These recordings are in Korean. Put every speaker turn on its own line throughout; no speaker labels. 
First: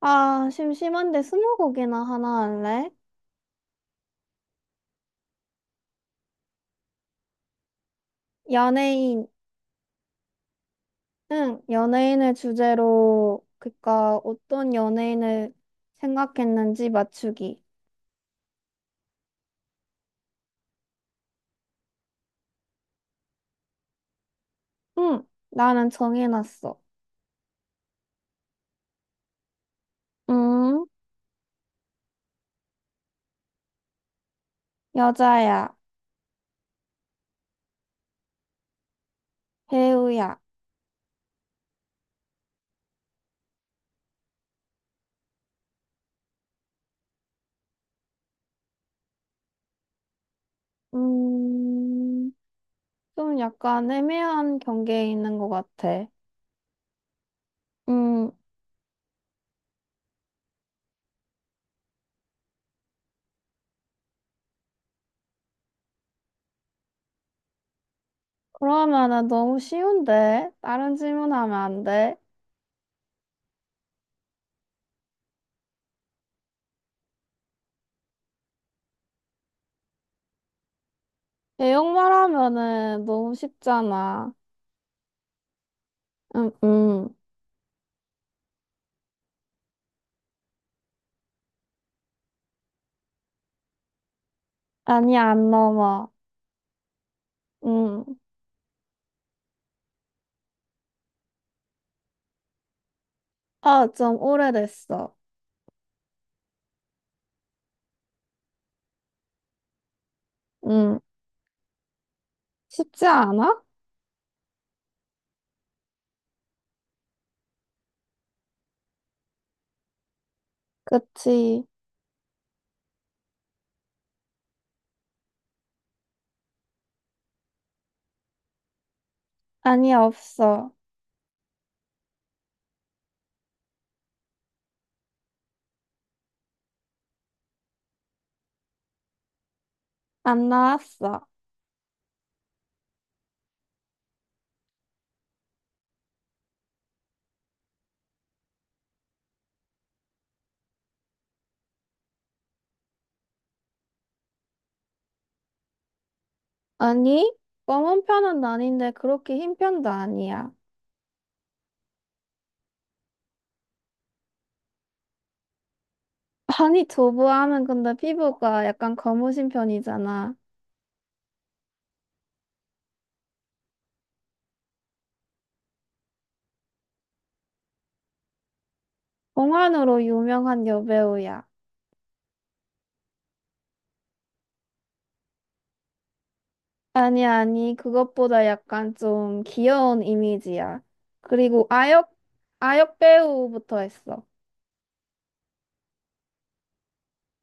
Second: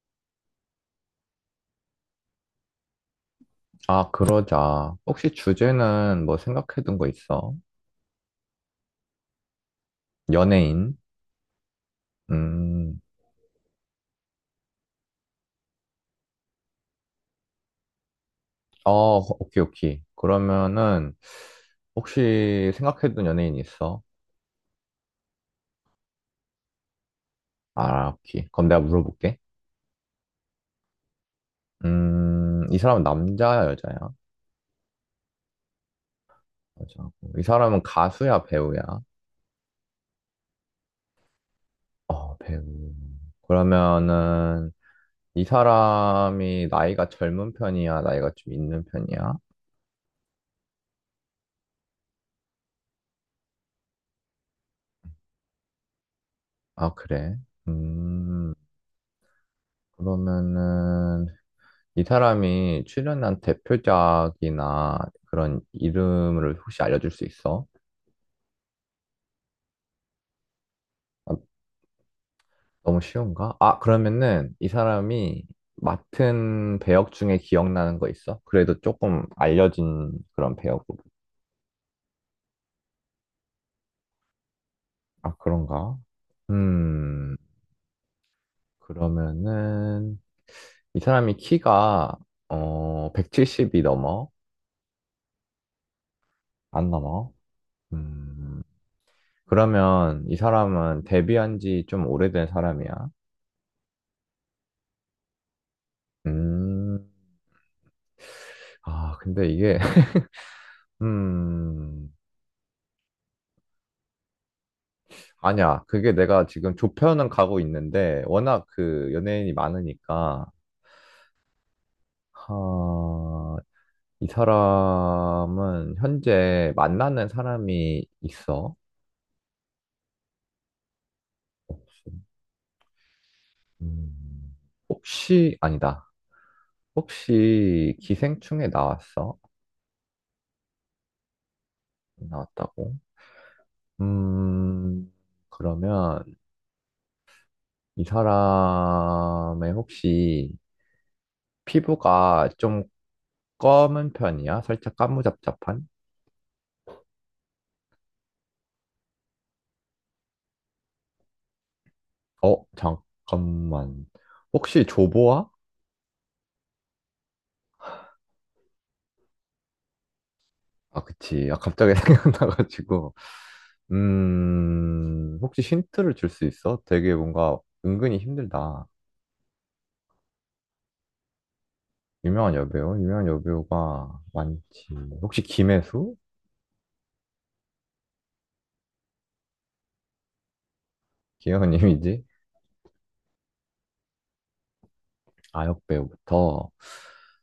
아, 심심한데 스무고개나 하나 할래?
아, 그러자. 혹시 주제는 뭐 생각해둔 거 있어?
연예인,
연예인?
응, 연예인을
음,
주제로, 그니까 어떤 연예인을 생각했는지 맞추기.
어, 오케이, 오케이. 그러면은, 혹시 생각해둔 연예인 있어?
응, 나는 정해놨어.
아, 오케이. 그럼 내가 물어볼게.
음,
이 사람은 남자야, 여자야?
여자야,
여자고. 이 사람은 가수야, 배우야?
배우야.
어, 배우. 그러면은, 이 사람이 나이가 젊은 편이야? 나이가 좀 있는 편이야?
음, 좀 약간 애매한 경계에 있는 것 같아.
아, 그래.
음,
음, 그러면은, 이 사람이 출연한 대표작이나 그런 이름을 혹시 알려줄 수 있어?
그러면은 너무 쉬운데? 다른
아,
질문하면 안 돼?
너무 쉬운가? 아, 그러면은 이 사람이 맡은 배역 중에 기억나는 거 있어? 그래도 조금 알려진 그런 배역으로.
내용 말하면은 너무 쉽잖아.
아, 그런가?
응, 응.
음, 그러면은 이 사람이 키가 어, 170이 넘어?
아니, 안 넘어.
안 넘어?
음.
음, 그러면 이 사람은 데뷔한 지 좀 오래된 사람이야?
어, 좀 오래됐어.
음, 아, 근데 이게,
음.
음,
쉽지 않아?
아니야. 그게 내가 지금 조편은 가고 있는데, 워낙 그 연예인이 많으니까,
그치.
하, 이 사람은 현재 만나는 사람이 있어.
아니, 없어.
혹시, 음, 혹시, 아니다. 혹시 기생충에 나왔어?
안 나왔어.
나왔다고? 음, 그러면 이 사람의 혹시 피부가 좀 검은 편이야? 살짝 까무잡잡한?
아니, 검은 편은 아닌데 그렇게 흰 편도 아니야.
어, 잠깐만. 혹시 조보아?
아니, 두부암은 근데 피부가 약간 검으신 편이잖아.
아, 그치. 아, 갑자기 생각나가지고. 혹시 힌트를 줄 수 있어? 되게 뭔가 은근히 힘들다.
봉환으로 유명한 여배우야.
유명한 여배우? 유명한 여배우가 많지. 혹시 김혜수?
아니, 그것보다 약간 좀 귀여운 이미지야. 그리고
김혜수
아역,
님이지?
아역 배우부터 했어.
아, 역배우부터.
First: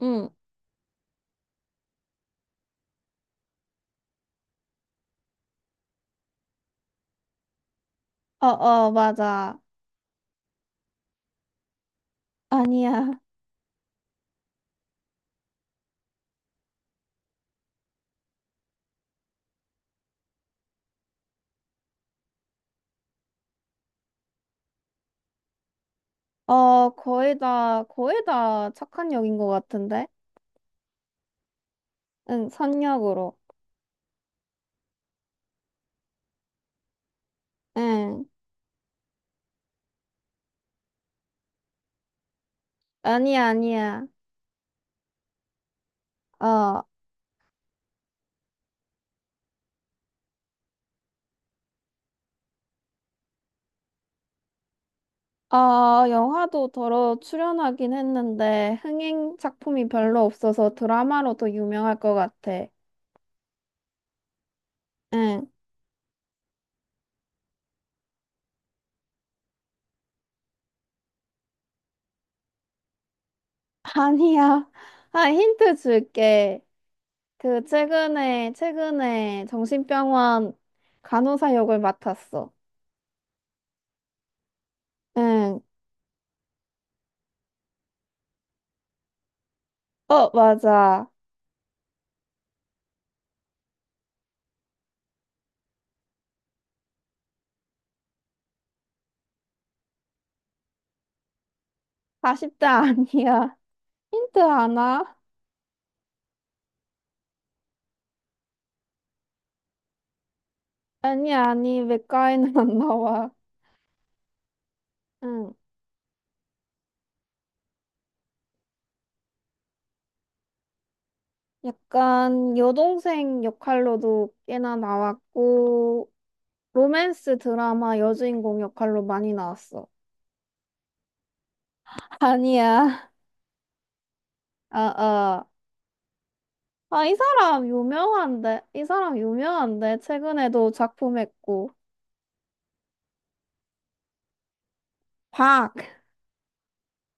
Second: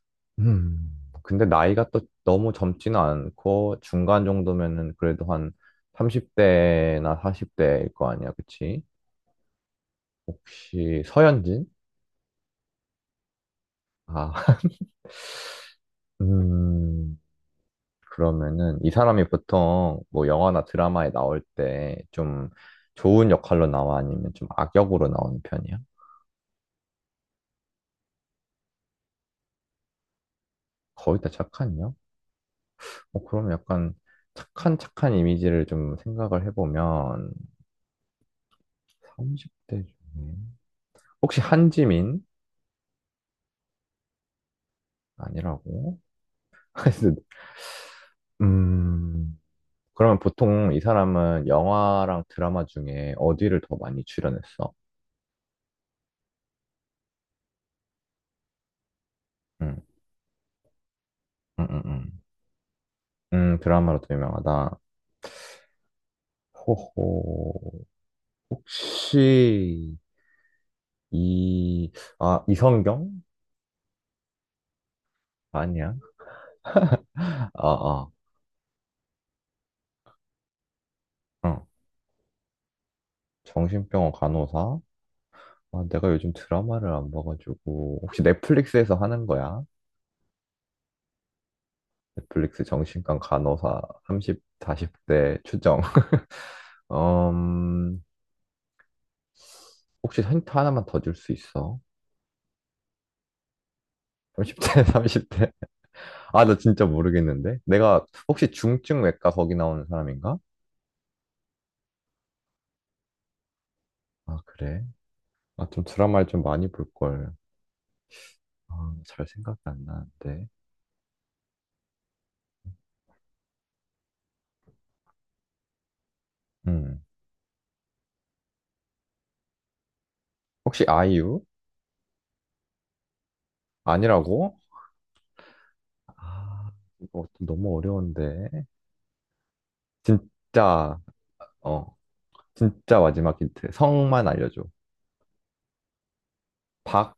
응.
음, 근데 나이가 또 너무 젊지는 않고 중간 정도면은 그래도 한 30대나 40대일 거 아니야,
어,
그치?
어, 맞아.
혹시 서현진?
아니야.
아, 음, 그러면은 이 사람이 보통 뭐 영화나 드라마에 나올 때 좀 좋은 역할로 나와 아니면 좀 악역으로 나오는 편이야?
어, 거의 다 착한 역인 것 같은데?
거의 다 착한 역?
응,
어,
선역으로.
그럼 약간 착한 이미지를 좀 생각을 해보면
응.
30대 중에 혹시 한지민?
아니야.
아니라고?
어,
그래서, 음, 그러면 보통 이 사람은 영화랑 드라마 중에 어디를 더 많이 출연했어?
어, 영화도 더러 출연하긴 했는데, 흥행
음,
작품이 별로 없어서 드라마로 더
음, 음,
유명할 것
음.
같아.
드라마로 더 유명하다.
응.
호호, 혹시, 이, 아, 이성경?
아니야. 아, 힌트
아니야.
줄게.
아,
그,
아,
최근에 정신병원 간호사
어.
역을 맡았어.
정신병원 간호사?
응.
아, 내가 요즘 드라마를 안 봐가지고, 혹시 넷플릭스에서 하는 거야?
어, 맞아.
넷플릭스 정신과 간호사 30, 40대 추정. 음, 혹시 힌트 하나만 더 줄 수 있어?
40대 아니야. 힌트
30대,
하나?
30대. 아, 나 진짜 모르겠는데? 내가 혹시 중증외과 거기 나오는 사람인가?
아니, 맥가에는 안 나와.
아, 그래?
응.
아, 좀 드라마를 좀 많이 볼걸. 아, 잘 생각이 안 나는데.
약간 여동생 역할로도 꽤나 나왔고,
음.
로맨스 드라마 여주인공 역할로 많이 나왔어.
혹시 아이유?
아니야.
아니라고?
아, 아.
아,
아, 이
이거 좀
사람
너무 어려운데.
유명한데? 이 사람 유명한데? 최근에도
진짜,
작품했고.
어, 진짜 마지막 힌트. 성만 알려줘.
박!
박,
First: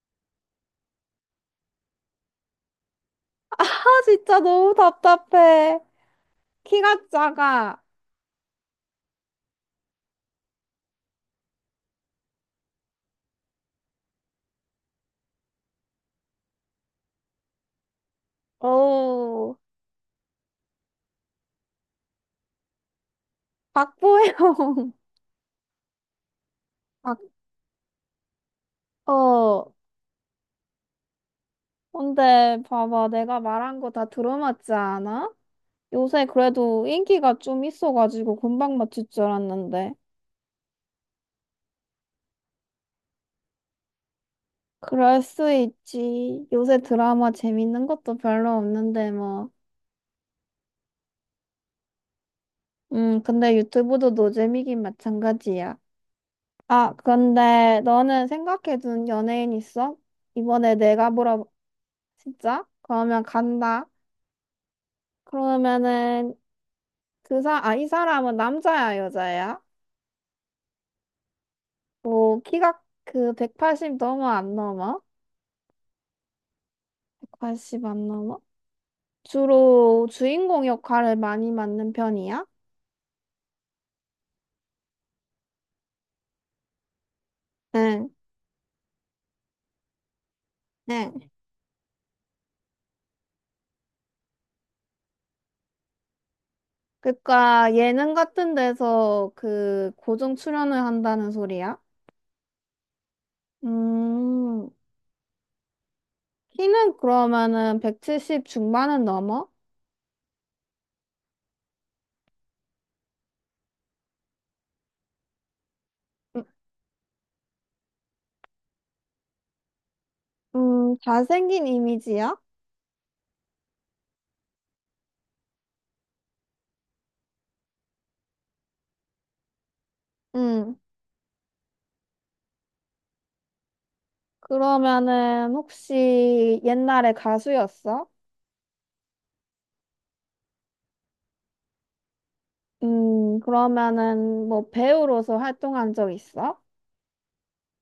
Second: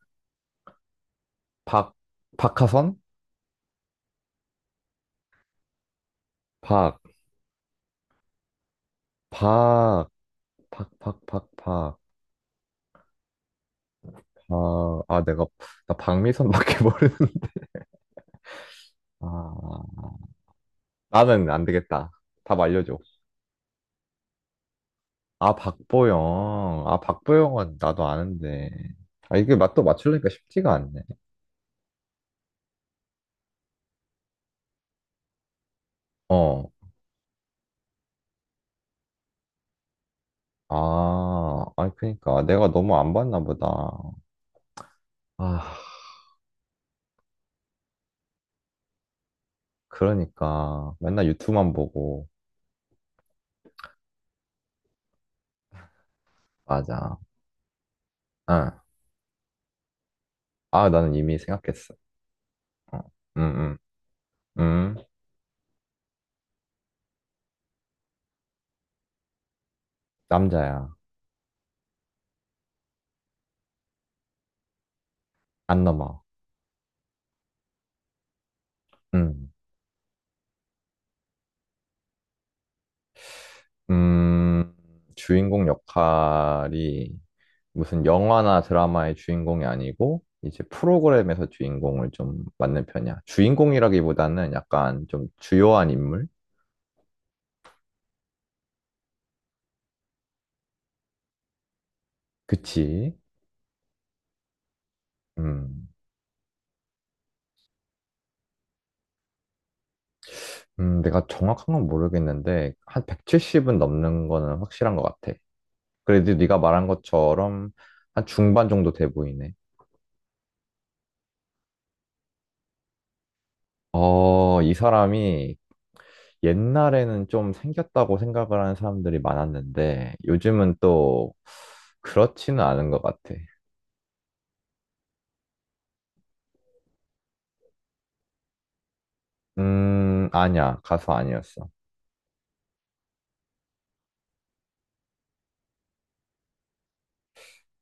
박, 박하선?
아, 진짜 너무 답답해.
박,
키가 작아.
박, 박. 아, 아, 내가, 나 박미선밖에 모르는.
어우,
아, 나는 안 되겠다. 답 알려줘.
박보영.
아, 박보영. 아,
박,
박보영은 나도 아는데. 아, 이게
어.
맛도 맞추려니까 쉽지가 않네.
근데 봐봐, 내가 말한 거 다 들어맞지 않아? 요새
어.
그래도 인기가 좀 있어가지고 금방 맞출 줄 알았는데.
아, 아니, 그니까. 내가 너무 안 봤나 보다.
그럴 수
아,
있지. 요새 드라마 재밌는 것도 별로 없는데 뭐.
그러니까. 맨날 유튜브만 보고.
근데 유튜브도 노잼이긴 마찬가지야. 아,
맞아.
근데 너는
응.
생각해둔 연예인 있어? 이번에
아,
내가
나는 이미
물어,
생각했어.
진짜?
응,
그러면
응, 응.
간다.
응.
그러면은 아, 이 사람은 남자야, 여자야?
남자야.
뭐 키가 그 180 넘어 안 넘어?
안 넘어.
180 안 넘어?
응.
주로 주인공 역할을 많이 맡는 편이야?
음, 주인공 역할이 무슨
응,
영화나 드라마의 주인공이 아니고 이제
응.
프로그램에서 주인공을 좀 맡는 편이야. 주인공이라기보다는 약간 좀 주요한 인물?
그러니까 예능 같은 데서 그 고정 출연을 한다는 소리야?
그치?
음,
음,
키는 그러면은 170 중반은 넘어?
내가 정확한 건 모르겠는데 한 170은 넘는 거는 확실한 것 같아. 그래도
음,
네가 말한 것처럼 한 중반 정도 돼 보이네.
잘생긴 이미지야?
어, 이 사람이 옛날에는 좀 생겼다고 생각을 하는 사람들이 많았는데
응.
요즘은 또 그렇지는 않은 것 같아.
그러면은 혹시 옛날에 가수였어?
아니야. 가수 아니었어.
그러면은 뭐 배우로서 활동한 적 있어?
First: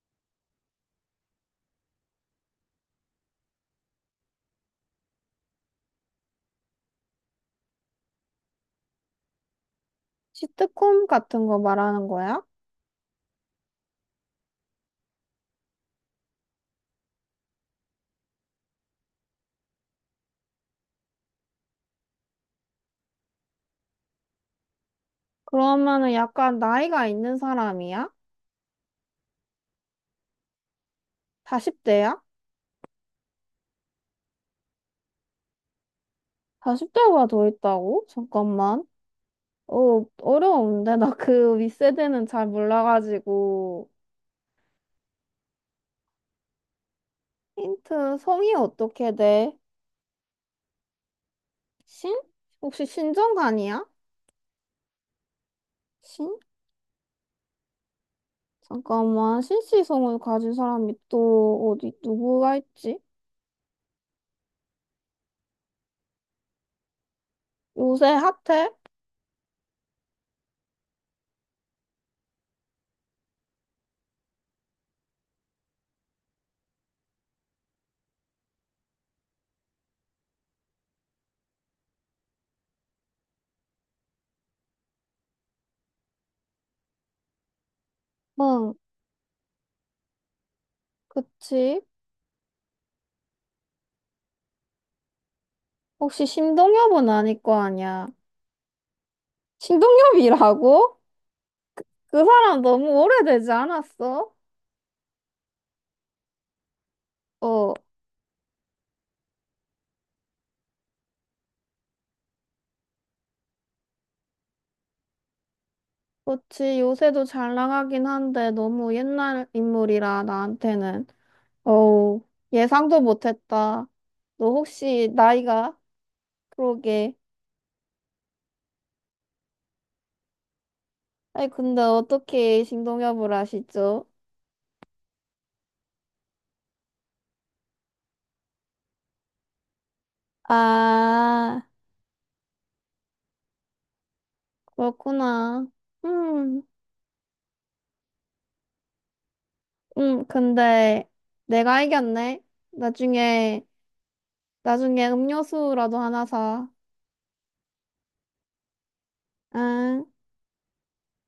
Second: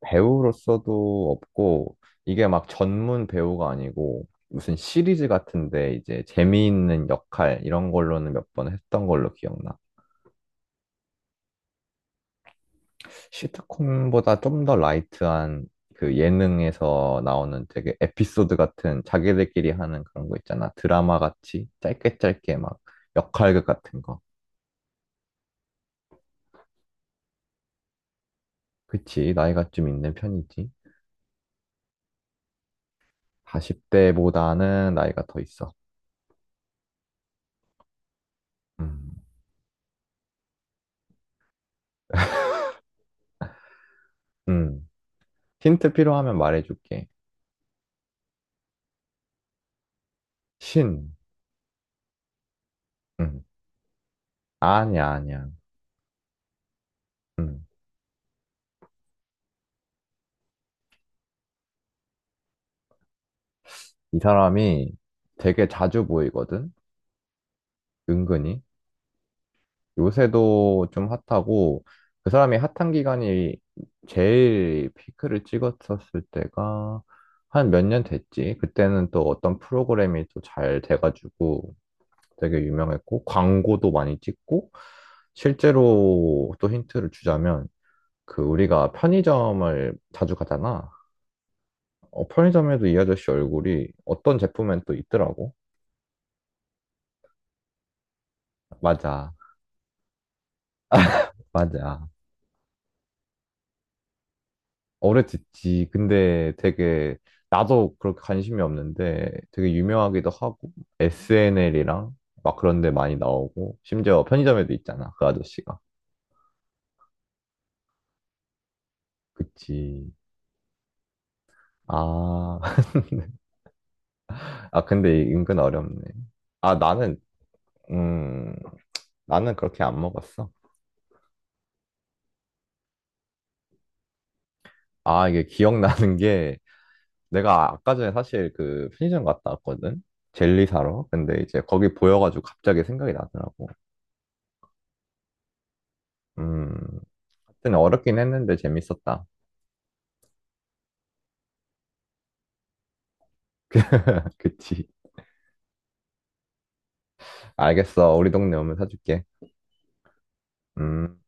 배우로서도 없고 이게 막 전문 배우가 아니고 무슨 시리즈 같은데 이제 재미있는 역할 이런 걸로는 몇 번 했던 걸로 기억나.
시트콤 같은 거 말하는 거야?
시트콤보다 좀 더 라이트한 그 예능에서 나오는 되게 에피소드 같은 자기들끼리 하는 그런 거 있잖아. 드라마 같이 짧게 막 역할극 같은 거.
그러면은 약간 나이가 있는 사람이야?
그치, 나이가 좀 있는 편이지.
40대야?
40대보다는 나이가 더 있어.
40대가 더 있다고? 잠깐만.
음,
어, 어려운데? 나 그 윗세대는 잘 몰라가지고.
음. 힌트 필요하면 말해줄게.
힌트, 성이 어떻게 돼?
신.
신? 혹시
음.
신정관이야?
아니야.
신?
음.
잠깐만. 신씨 성을 가진 사람이 또 어디, 누구가 있지?
이 사람이 되게 자주 보이거든?
요새
은근히.
핫해?
요새도 좀 핫하고 그 사람이 핫한 기간이 제일 피크를 찍었었을 때가 한 몇 년 됐지. 그때는 또 어떤 프로그램이 또 잘 돼가지고 되게 유명했고 광고도 많이 찍고 실제로 또 힌트를 주자면 그
응,
우리가 편의점을 자주 가잖아.
그치.
어, 편의점에도 이 아저씨 얼굴이 어떤 제품엔 또 있더라고.
혹시 신동엽은 아닐 거 아니야?
맞아,
신동엽이라고?
맞아.
그 사람 너무 오래되지 않았어?
오래 듣지. 근데 되게
어,
나도 그렇게 관심이 없는데 되게 유명하기도 하고 SNL이랑 막 그런 데 많이 나오고 심지어 편의점에도 있잖아. 그 아저씨가.
그렇지. 요새도 잘 나가긴 한데 너무 옛날
그치.
인물이라 나한테는. 어우,
아.
예상도 못했다. 너
아
혹시
근데 이- 은근
나이가?
어렵네. 아
그러게.
나는 음 나는 그렇게 안 먹었어.
아니, 근데 어떻게 신동엽을 아시죠?
아 이게 기억나는 게 내가 아까 전에 사실 그 편의점 갔다 왔거든. 젤리 사러. 근데 이제
아,
거기 보여가지고 갑자기 생각이 나더라고.
그렇구나. 음,
음. 하여튼 어렵긴 했는데 재밌었다.
근데 내가 이겼네. 나중에,
그치.
나중에 음료수라도 하나 사.
알겠어. 우리 동네 오면 사줄게.
응.
음.